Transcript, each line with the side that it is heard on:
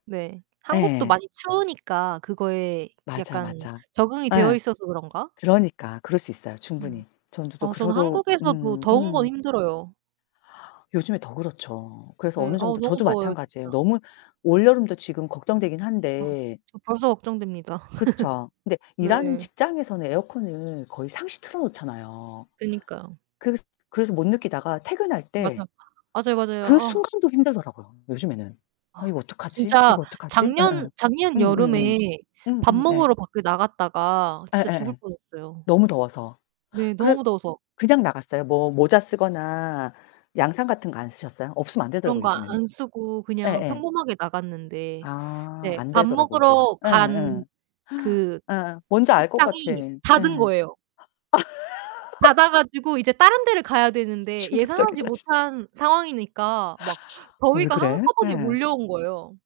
right: 네. 한국도
left: 예.
right: 많이 추우니까 그거에
left: 맞아,
right: 약간
left: 맞아.
right: 적응이 되어
left: 예.
right: 있어서 그런가?
left: 그러니까. 그럴 수 있어요,
right: 음.
left: 충분히. 저는
right: 아
left: 쪼끔
right: 저는
left: 저도
right: 한국에서도
left: 음
right: 더운 건
left: 음.
right: 힘들어요.
left: 요즘에 더 그렇죠. 그래서
right: 네.
left: 어느
right: 아우
left: 정도
right: 너무
left: 저도
right: 더워요,
left: 마찬가지예요.
right: 진짜.
left: 너무 올여름도 지금 걱정되긴
right: 어.
left: 한데
right: 저 벌써 걱정됩니다.
left: 그쵸. 근데 일하는
right: 네.
left: 직장에서는 에어컨을 거의 상시 틀어 놓잖아요.
right: 그니까요.
left: 그 그래서 못 느끼다가 퇴근할 때
right: 맞아. 맞아요, 맞아요.
left: 그
right: 아.
left: 순간도 힘들더라고요, 요즘에는. '아,
right: 아.
left: 이거 어떡하지?
right: 진짜
left: 이거 어떡하지?'
right: 작년
left: 음음.
right: 작년 여름에
left: 음음음.
right: 밥
left: 음음 네.
right: 먹으러 밖에 나갔다가 진짜 죽을
left: 예예예.
right: 뻔했어요.
left: 너무 더워서.
right: 네,
left: 그
right: 너무 더워서.
left: 그냥 나갔어요. 뭐 모자 쓰거나 양산 같은 거 안 쓰셨어요? 없으면 안
right: 그런
left: 되더라고요
right: 거
left: 요즘에는.
right: 안 쓰고 그냥
left: 예예.
right: 평범하게 나갔는데
left: 아
right: 이제 밥
left: 안되더라고 이젠.
right: 먹으러
left: 예예.
right: 간 그
left: 예. 뭔지 알 것 같아.
right: 식당이
left: 예.
right: 닫은 거예요. 닫아 가지고 이제 다른 데를 가야 되는데 예상하지
left: 충격적이다, 진짜.
right: 못한 상황이니까 막
left: 어 왜
right: 더위가
left: 그래?
right: 한꺼번에
left: 예.
right: 몰려온 거예요.